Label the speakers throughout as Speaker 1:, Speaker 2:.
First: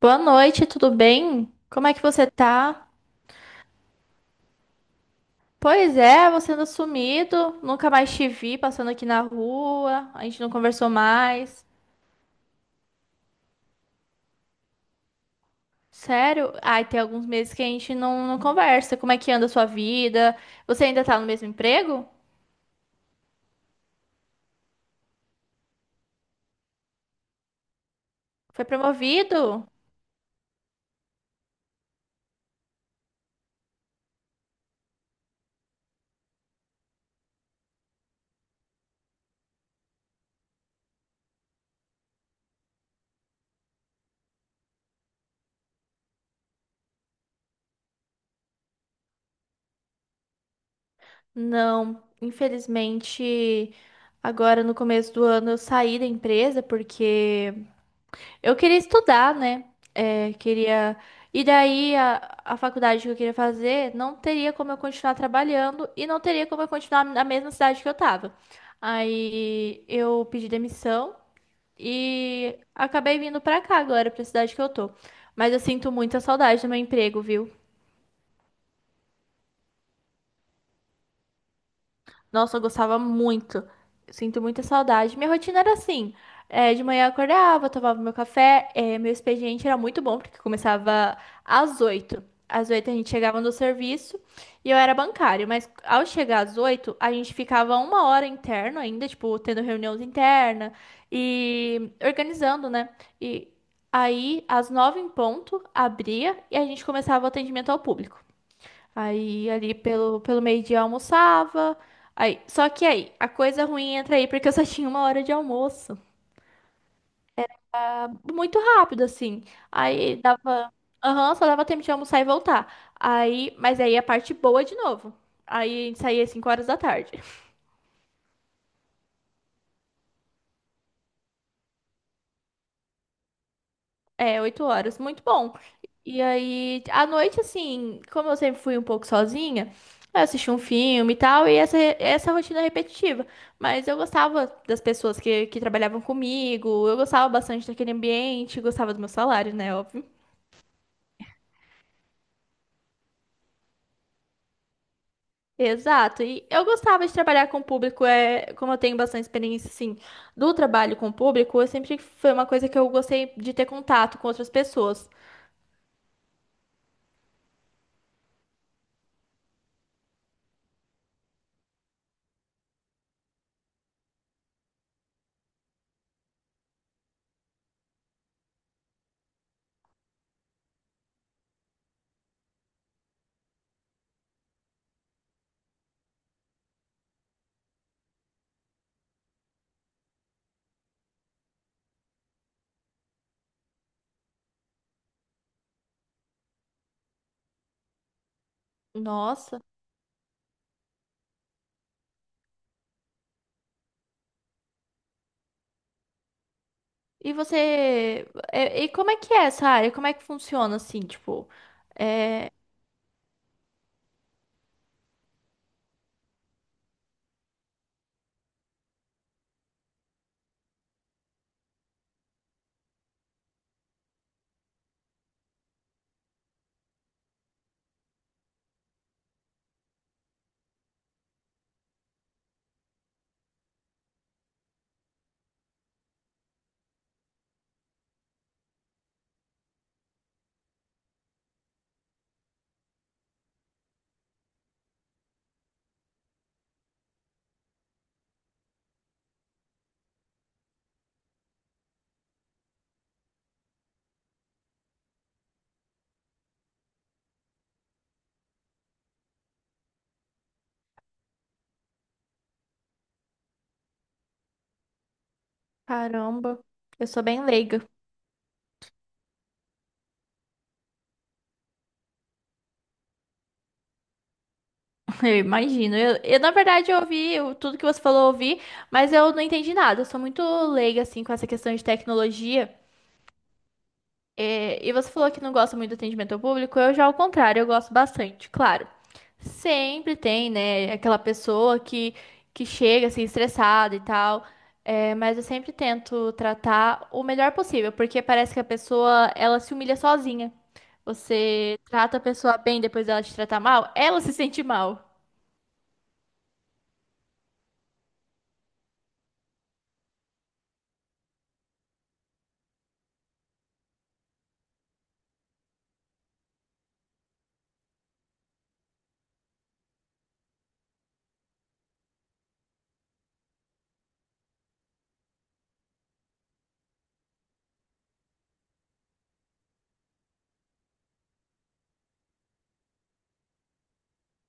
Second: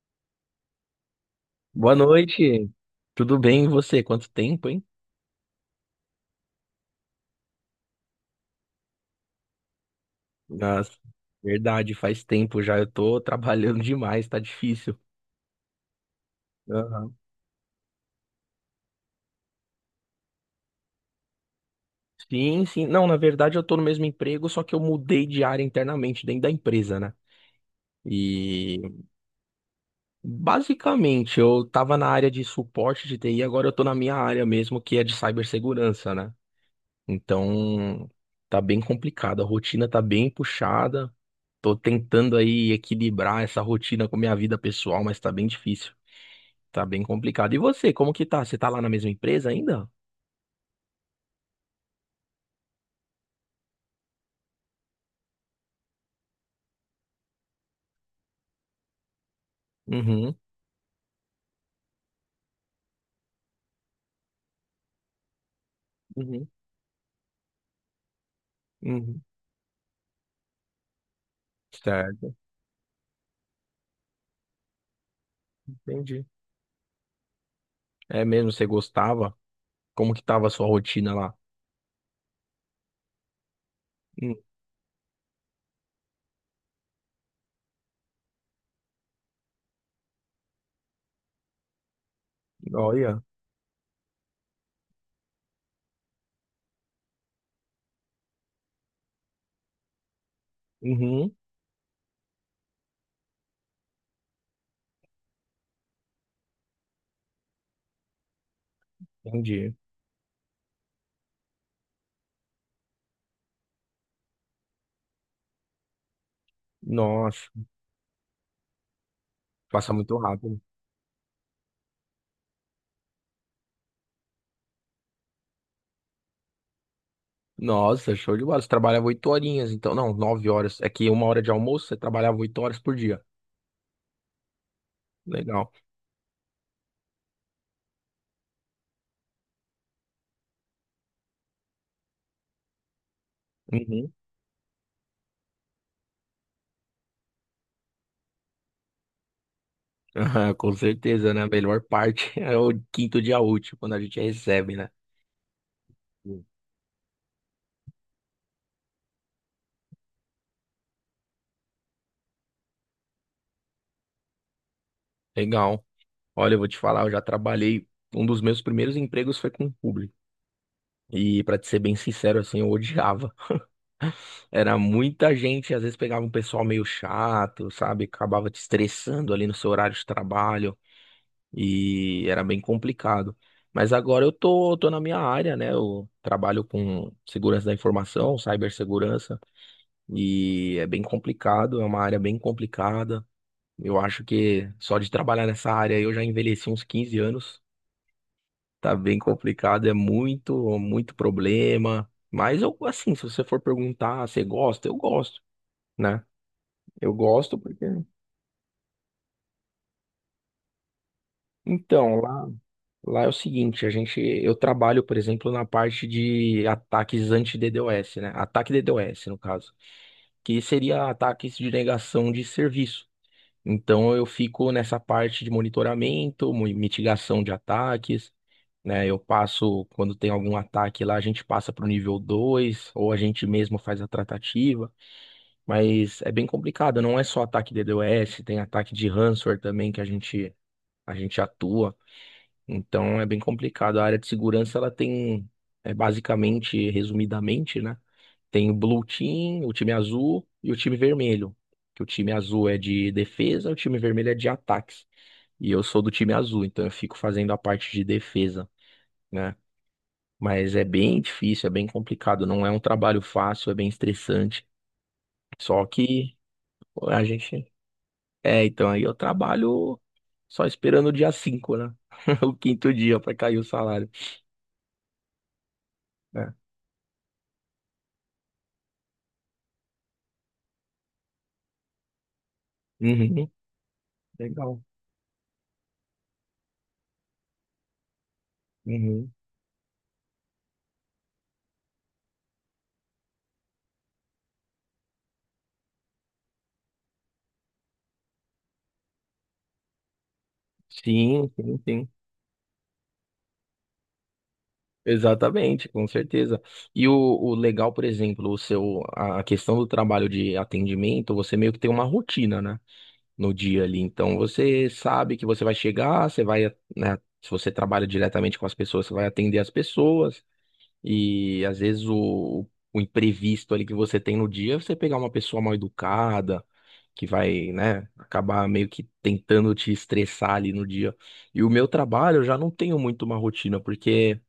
Speaker 1: Boa noite, tudo bem? Como
Speaker 2: Boa
Speaker 1: é que você
Speaker 2: noite.
Speaker 1: tá?
Speaker 2: Tudo bem e você? Quanto tempo, hein?
Speaker 1: Pois é, você anda sumido, nunca mais te vi passando aqui na rua, a gente não conversou
Speaker 2: Nossa,
Speaker 1: mais.
Speaker 2: verdade, faz tempo já. Eu tô trabalhando demais, tá difícil.
Speaker 1: Sério? Ai, tem
Speaker 2: Aham.
Speaker 1: alguns meses que a gente não conversa. Como é que anda a sua vida? Você ainda tá no mesmo emprego?
Speaker 2: Sim, sim. Não, na verdade eu tô no mesmo emprego, só que eu mudei de área internamente dentro da empresa, né?
Speaker 1: Foi
Speaker 2: E
Speaker 1: promovido?
Speaker 2: basicamente eu tava na área de suporte de TI, agora eu tô na minha área mesmo, que é de cibersegurança, né? Então, tá bem complicado. A rotina tá bem puxada. Tô tentando aí equilibrar essa rotina com minha vida pessoal, mas tá bem difícil. Tá bem complicado. E você, como que tá? Você tá lá na mesma empresa ainda?
Speaker 1: Não, infelizmente, agora no começo do ano eu saí da empresa porque eu queria estudar, né? É,
Speaker 2: Uhum,
Speaker 1: queria. E daí a faculdade que eu queria fazer não teria como eu continuar trabalhando e não teria
Speaker 2: uhum,
Speaker 1: como eu continuar na mesma cidade que eu tava.
Speaker 2: uhum.
Speaker 1: Aí eu pedi demissão
Speaker 2: Certo,
Speaker 1: e acabei vindo pra cá agora, pra cidade que eu tô. Mas eu sinto muita
Speaker 2: entendi.
Speaker 1: saudade do meu emprego, viu?
Speaker 2: É mesmo, você gostava? Como que tava a sua rotina lá?
Speaker 1: Nossa, eu gostava muito. Eu
Speaker 2: Hum,
Speaker 1: sinto muita saudade. Minha rotina era assim: é, de manhã eu acordava, tomava meu café. É, meu expediente era muito bom, porque começava às 8. Às 8 a gente
Speaker 2: olha.
Speaker 1: chegava no serviço e eu era bancário, mas ao chegar às 8 a gente ficava 1 hora interno ainda, tipo, tendo reuniões interna
Speaker 2: Uhum,
Speaker 1: e organizando, né? E aí, às 9 em ponto, abria e a gente começava o atendimento ao público. Aí
Speaker 2: entendi.
Speaker 1: ali pelo meio-dia eu almoçava. Aí, só que aí, a coisa ruim entra aí porque eu só tinha 1 hora de almoço.
Speaker 2: Nossa,
Speaker 1: Muito rápido, assim.
Speaker 2: passa
Speaker 1: Aí
Speaker 2: muito rápido.
Speaker 1: dava. Aham, só dava tempo de almoçar e voltar. Aí, mas aí a parte boa de novo. Aí a gente saía às 5 horas da tarde.
Speaker 2: Nossa, show de bola. Você trabalhava 8 horinhas, então. Não, 9 horas. É que uma hora de almoço, você trabalhava 8 horas por dia.
Speaker 1: É, 8 horas, muito bom.
Speaker 2: Legal.
Speaker 1: E aí, à noite, assim, como eu sempre fui um pouco sozinha, eu assisti um filme e tal, e essa rotina é repetitiva. Mas eu
Speaker 2: Uhum.
Speaker 1: gostava das pessoas que trabalhavam comigo, eu gostava bastante daquele ambiente, gostava do meu salário, né, óbvio.
Speaker 2: Com certeza, né? A melhor parte é o quinto dia útil, quando a gente recebe, né?
Speaker 1: Exato,
Speaker 2: Sim.
Speaker 1: e eu gostava de trabalhar com o público, é, como eu tenho bastante experiência, assim, do trabalho com o público, eu sempre foi uma coisa que eu gostei de ter contato com outras pessoas.
Speaker 2: Legal. Olha, eu vou te falar, eu já trabalhei. Um dos meus primeiros empregos foi com o público. E pra te ser bem sincero, assim, eu odiava. Era muita gente, às vezes pegava um pessoal meio chato, sabe? Acabava te estressando ali no seu horário de trabalho e era bem complicado. Mas agora eu tô, na minha área, né? Eu trabalho com segurança da informação, cibersegurança. E é bem complicado, é uma área bem complicada. Eu acho que só de trabalhar nessa área eu já envelheci uns 15 anos. Tá bem
Speaker 1: Nossa.
Speaker 2: complicado, é muito, muito problema. Mas eu, assim, se você for perguntar, você gosta? Eu gosto, né? Eu
Speaker 1: E
Speaker 2: gosto porque.
Speaker 1: você. E como é que é essa área? Como é que funciona assim? Tipo,
Speaker 2: Então, lá,
Speaker 1: é.
Speaker 2: lá é o seguinte, a gente, eu trabalho, por exemplo, na parte de ataques anti-DDoS, né? Ataque DDoS, no caso, que seria ataques de negação de serviço. Então eu fico nessa parte de monitoramento, mitigação de ataques, né? Eu passo, quando tem algum ataque lá, a gente passa para o nível 2 ou a gente mesmo faz a tratativa, mas é bem complicado, não é só ataque de DDoS, tem ataque de ransomware também que a gente atua. Então é bem complicado. A área de segurança ela tem, basicamente, resumidamente, né? Tem o Blue Team, o time azul e o time vermelho. Que o time azul é de defesa, o time vermelho é de ataques. E eu sou do time azul, então eu fico fazendo a parte de defesa, né? Mas é bem difícil, é bem complicado. Não é um trabalho fácil, é bem estressante. Só que
Speaker 1: Caramba, eu
Speaker 2: pô,
Speaker 1: sou
Speaker 2: a
Speaker 1: bem
Speaker 2: gente.
Speaker 1: leiga,
Speaker 2: É, então aí eu trabalho só esperando o dia 5, né? O quinto dia para cair o salário.
Speaker 1: eu imagino. Eu, na
Speaker 2: Né?
Speaker 1: verdade, eu ouvi tudo que você falou, eu ouvi, mas eu não entendi nada. Eu sou muito leiga, assim, com essa questão de tecnologia.
Speaker 2: Uhum. Legal.
Speaker 1: É, e você falou que não gosta muito do atendimento ao público, eu já ao contrário, eu gosto bastante, claro.
Speaker 2: Uhum.
Speaker 1: Sempre tem, né, aquela pessoa que chega assim estressada e tal, é, mas eu sempre tento tratar o melhor possível, porque parece que a pessoa, ela se humilha sozinha.
Speaker 2: Sim, sim,
Speaker 1: Você
Speaker 2: sim.
Speaker 1: trata a pessoa bem, depois dela te tratar mal, ela se sente mal.
Speaker 2: Exatamente, com certeza. E o, legal, por exemplo, o seu, a questão do trabalho de atendimento, você meio que tem uma rotina, né? No dia ali. Então você sabe que você vai chegar, você vai, né? Se você trabalha diretamente com as pessoas, você vai atender as pessoas. E às vezes o imprevisto ali que você tem no dia, é você pegar uma pessoa mal educada, que vai, né, acabar meio que tentando te estressar ali no dia. E o meu trabalho, eu já não tenho muito uma rotina, porque,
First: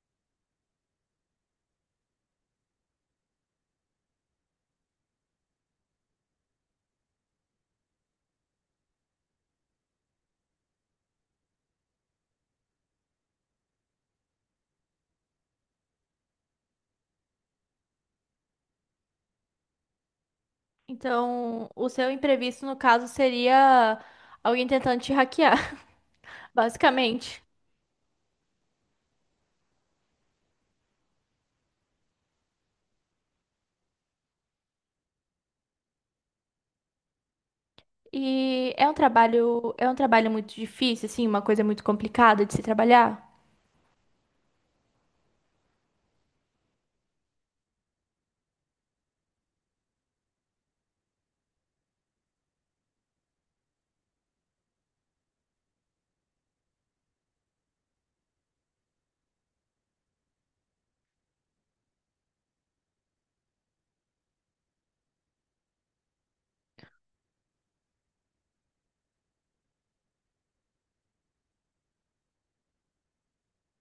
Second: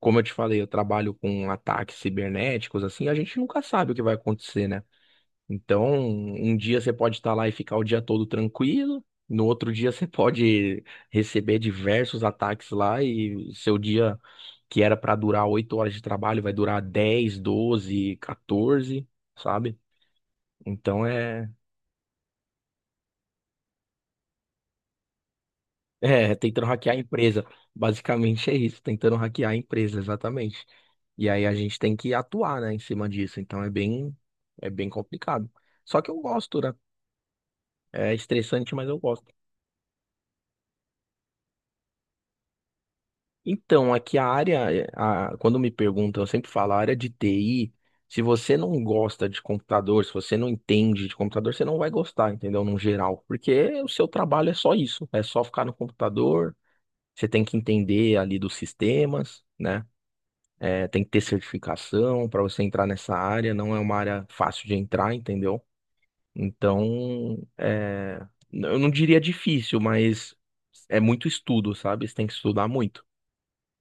Speaker 2: como eu te falei, eu trabalho com ataques cibernéticos, assim, a gente nunca sabe o que vai acontecer, né? Então, um dia você pode estar lá e ficar o dia todo tranquilo, no outro dia você pode receber diversos ataques lá e seu dia que era para durar 8 horas de trabalho vai durar 10 12 14, sabe? Então é,
Speaker 1: Então, o seu imprevisto, no caso, seria alguém tentando te hackear,
Speaker 2: é tentando hackear a
Speaker 1: basicamente.
Speaker 2: empresa. Basicamente é isso, tentando hackear a empresa, exatamente. E aí a gente tem que atuar, né, em cima disso. Então é bem complicado. Só que eu gosto, né? É estressante,
Speaker 1: E
Speaker 2: mas eu gosto.
Speaker 1: é um trabalho muito difícil, assim, uma coisa muito complicada de se trabalhar.
Speaker 2: Então, aqui a área, quando me perguntam, eu sempre falo, a área de TI, se você não gosta de computador, se você não entende de computador, você não vai gostar, entendeu? No geral, porque o seu trabalho é só isso, é só ficar no computador, você tem que entender ali dos sistemas, né? É, tem que ter certificação para você entrar nessa área, não é uma área fácil de entrar, entendeu? Então, eu não diria difícil, mas é muito estudo, sabe? Você tem que estudar muito.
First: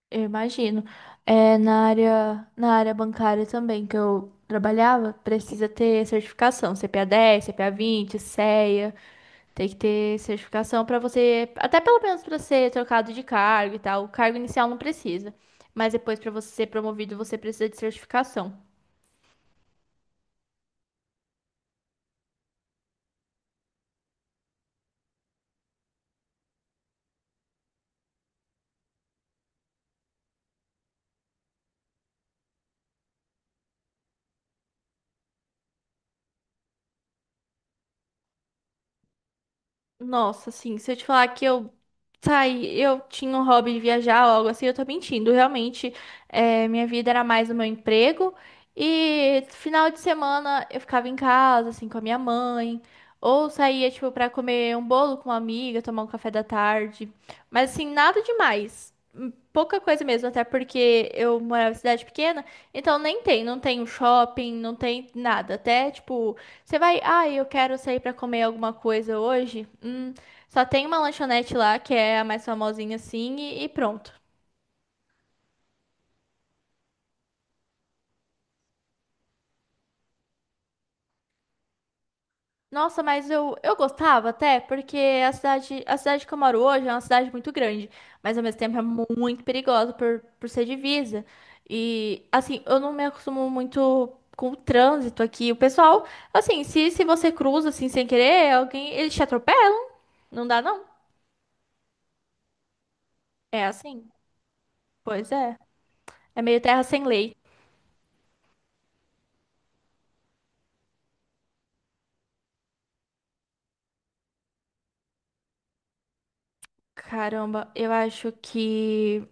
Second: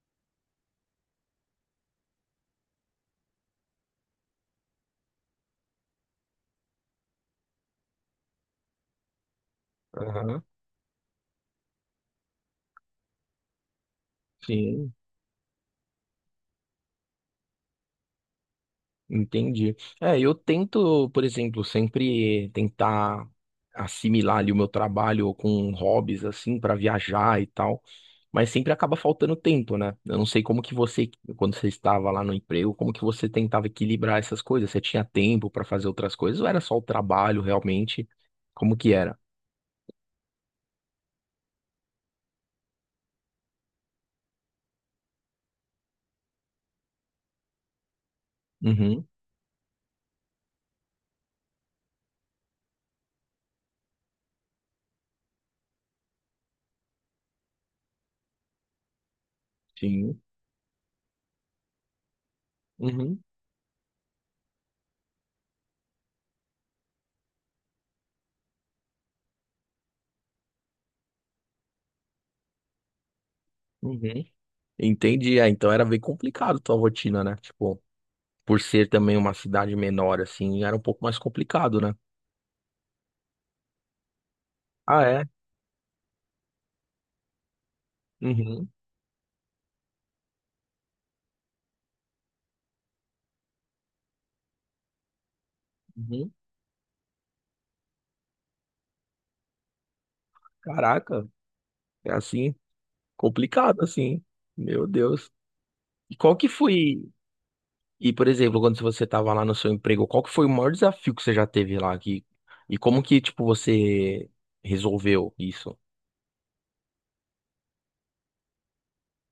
Speaker 1: Eu imagino. É na área bancária também que eu trabalhava, precisa ter certificação, CPA 10, CPA 20, CEA, tem que ter
Speaker 2: Aham,
Speaker 1: certificação para você, até pelo menos para ser trocado de cargo e tal. O cargo inicial não
Speaker 2: sim.
Speaker 1: precisa, mas depois para você ser promovido, você precisa de certificação.
Speaker 2: Entendi. É, eu tento, por exemplo, sempre tentar assimilar ali o meu trabalho com hobbies assim para viajar e tal, mas sempre acaba faltando tempo, né? Eu não sei como que você, quando você estava lá no emprego, como que você tentava equilibrar essas coisas? Você tinha tempo para fazer outras coisas ou era só o trabalho realmente? Como que era?
Speaker 1: Nossa, assim, se eu te falar que eu saí, eu tinha um hobby de viajar ou algo assim, eu tô mentindo. Realmente, é, minha vida era mais o meu emprego.
Speaker 2: Uhum,
Speaker 1: E final de semana eu ficava em casa, assim, com a minha mãe. Ou saía, tipo, pra comer um bolo com uma amiga, tomar um café da tarde. Mas, assim, nada demais. Pouca coisa
Speaker 2: sim.
Speaker 1: mesmo, até porque eu morava em cidade pequena. Então,
Speaker 2: Uhum,
Speaker 1: nem tem, não tem um shopping, não tem nada. Até, tipo. Você vai, ah, eu quero sair pra comer alguma coisa hoje. Só tem uma lanchonete lá que é a mais famosinha assim e pronto.
Speaker 2: uhum. Entendi. É, então era bem complicado a tua rotina, né? Tipo, por ser também uma cidade menor assim, era um pouco mais complicado, né?
Speaker 1: Nossa, mas eu gostava até, porque
Speaker 2: Ah, é?
Speaker 1: a cidade que eu moro hoje é uma cidade muito grande, mas ao mesmo
Speaker 2: Uhum,
Speaker 1: tempo é muito perigosa por ser divisa. E assim, eu não me acostumo muito com o trânsito aqui. O pessoal,
Speaker 2: uhum.
Speaker 1: assim, se você cruza assim sem querer, alguém, eles te atropelam. Não dá não.
Speaker 2: Caraca, é assim,
Speaker 1: É
Speaker 2: complicado
Speaker 1: assim.
Speaker 2: assim. Meu Deus.
Speaker 1: Pois é.
Speaker 2: E qual
Speaker 1: É
Speaker 2: que
Speaker 1: meio terra
Speaker 2: foi,
Speaker 1: sem lei.
Speaker 2: e por exemplo, quando você estava lá no seu emprego, qual que foi o maior desafio que você já teve lá aqui? E como que, tipo, você resolveu isso?
Speaker 1: Caramba, eu acho que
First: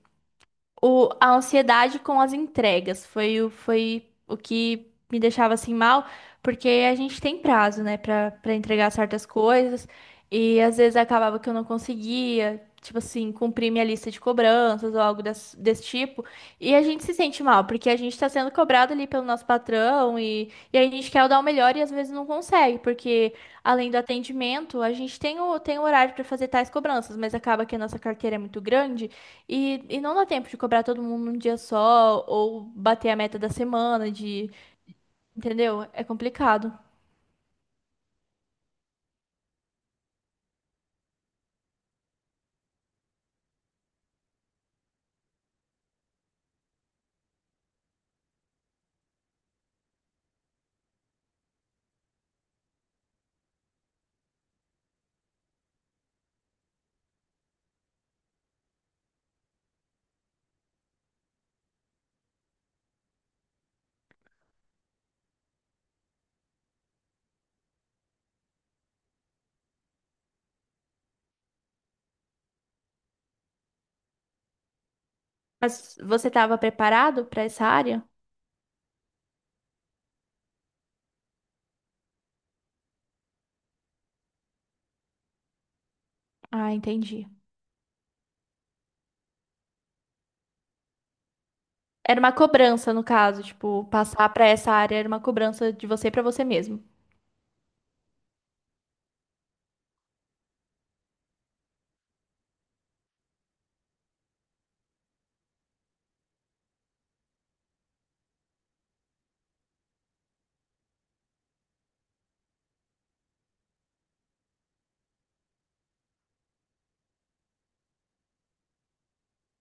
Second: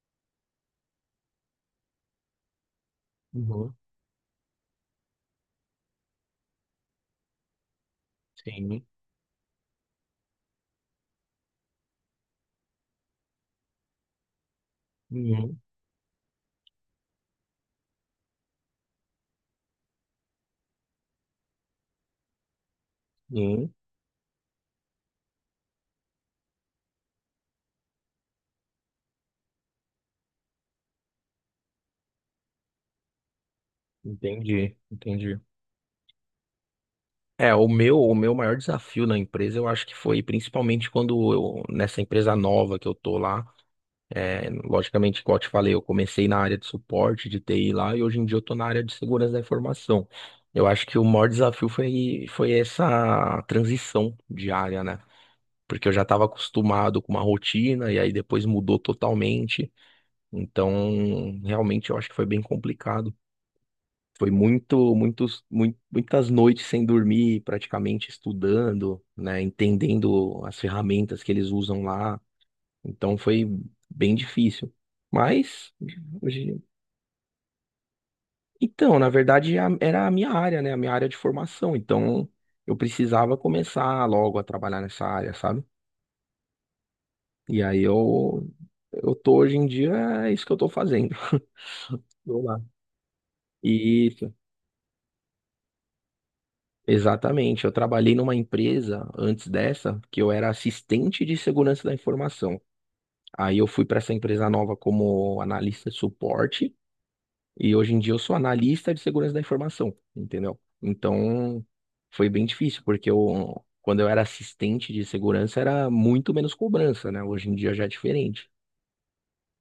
Speaker 1: a ansiedade com as entregas foi, o-
Speaker 2: Uhum.
Speaker 1: foi o que me deixava assim mal, porque a gente tem prazo, né, pra
Speaker 2: Sim.
Speaker 1: entregar certas coisas, e às vezes acabava que eu não conseguia, tipo assim, cumprir minha lista de cobranças ou algo desse,
Speaker 2: Uhum.
Speaker 1: desse tipo, e, a gente se sente mal, porque a gente tá sendo cobrado ali pelo nosso patrão, e a gente quer dar o melhor e às vezes não consegue, porque
Speaker 2: Sim.
Speaker 1: além do atendimento, a gente tem o horário para fazer tais cobranças, mas acaba que a nossa carteira é muito grande. E não dá tempo de cobrar todo mundo num dia só, ou bater a meta da semana, de,
Speaker 2: Entendi, entendi.
Speaker 1: entendeu? É complicado.
Speaker 2: É, o meu, maior desafio na empresa, eu acho que foi principalmente quando eu, nessa empresa nova que eu tô lá, é, logicamente, igual eu te falei, eu comecei na área de suporte de TI lá e hoje em dia eu tô na área de segurança da informação. Eu acho que o maior desafio foi, essa transição de área, né? Porque eu já estava acostumado com uma rotina e aí depois mudou totalmente. Então, realmente eu acho que foi bem complicado. Foi muitas noites sem dormir, praticamente estudando, né? Entendendo as ferramentas que eles usam lá. Então foi bem difícil. Mas,
Speaker 1: Mas você estava
Speaker 2: hoje-
Speaker 1: preparado para essa área?
Speaker 2: então, na verdade, era a minha área, né? A minha área de formação. Então, eu precisava começar logo a trabalhar nessa área, sabe?
Speaker 1: Ah, entendi.
Speaker 2: E aí eu tô hoje em dia, é isso que eu tô fazendo.
Speaker 1: Era uma
Speaker 2: Tô lá.
Speaker 1: cobrança, no caso, tipo, passar
Speaker 2: Isso,
Speaker 1: para essa área era uma cobrança de você para você mesmo.
Speaker 2: exatamente. Eu trabalhei numa empresa antes dessa, que eu era assistente de segurança da informação. Aí eu fui para essa empresa nova como analista de suporte. E hoje em dia eu sou analista de segurança da informação, entendeu? Então foi bem difícil, porque eu, quando eu era assistente de segurança era muito menos cobrança, né? Hoje em dia já é diferente.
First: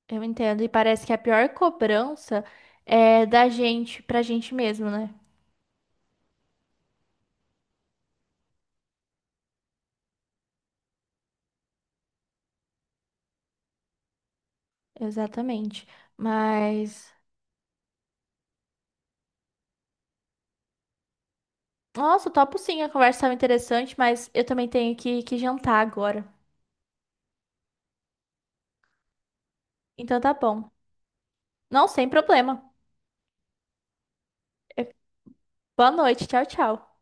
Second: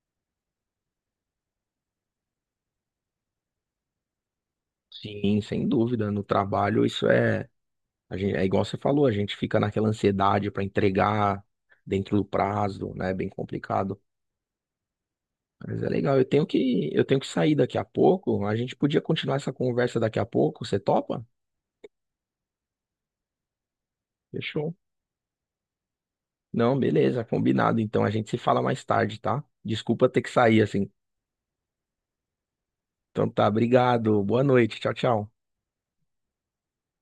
Speaker 1: Eu entendo. E parece que a pior cobrança é da gente pra gente mesmo, né?
Speaker 2: Sim, sem dúvida. No trabalho isso é, a gente, é igual você falou, a gente fica naquela ansiedade para entregar dentro do prazo, né? É bem complicado. Mas
Speaker 1: Exatamente.
Speaker 2: é legal. Eu tenho que, eu
Speaker 1: Mas.
Speaker 2: tenho que sair daqui a pouco. A gente podia continuar essa conversa daqui a pouco. Você topa?
Speaker 1: Nossa, topo sim, a conversa estava interessante, mas eu também
Speaker 2: Fechou.
Speaker 1: tenho que jantar agora.
Speaker 2: Não, beleza, combinado. Então a gente se fala mais tarde, tá? Desculpa
Speaker 1: Então
Speaker 2: ter que
Speaker 1: tá
Speaker 2: sair
Speaker 1: bom.
Speaker 2: assim.
Speaker 1: Não, sem problema.
Speaker 2: Então tá, obrigado. Boa noite. Tchau,
Speaker 1: É,
Speaker 2: tchau.
Speaker 1: boa noite, tchau, tchau.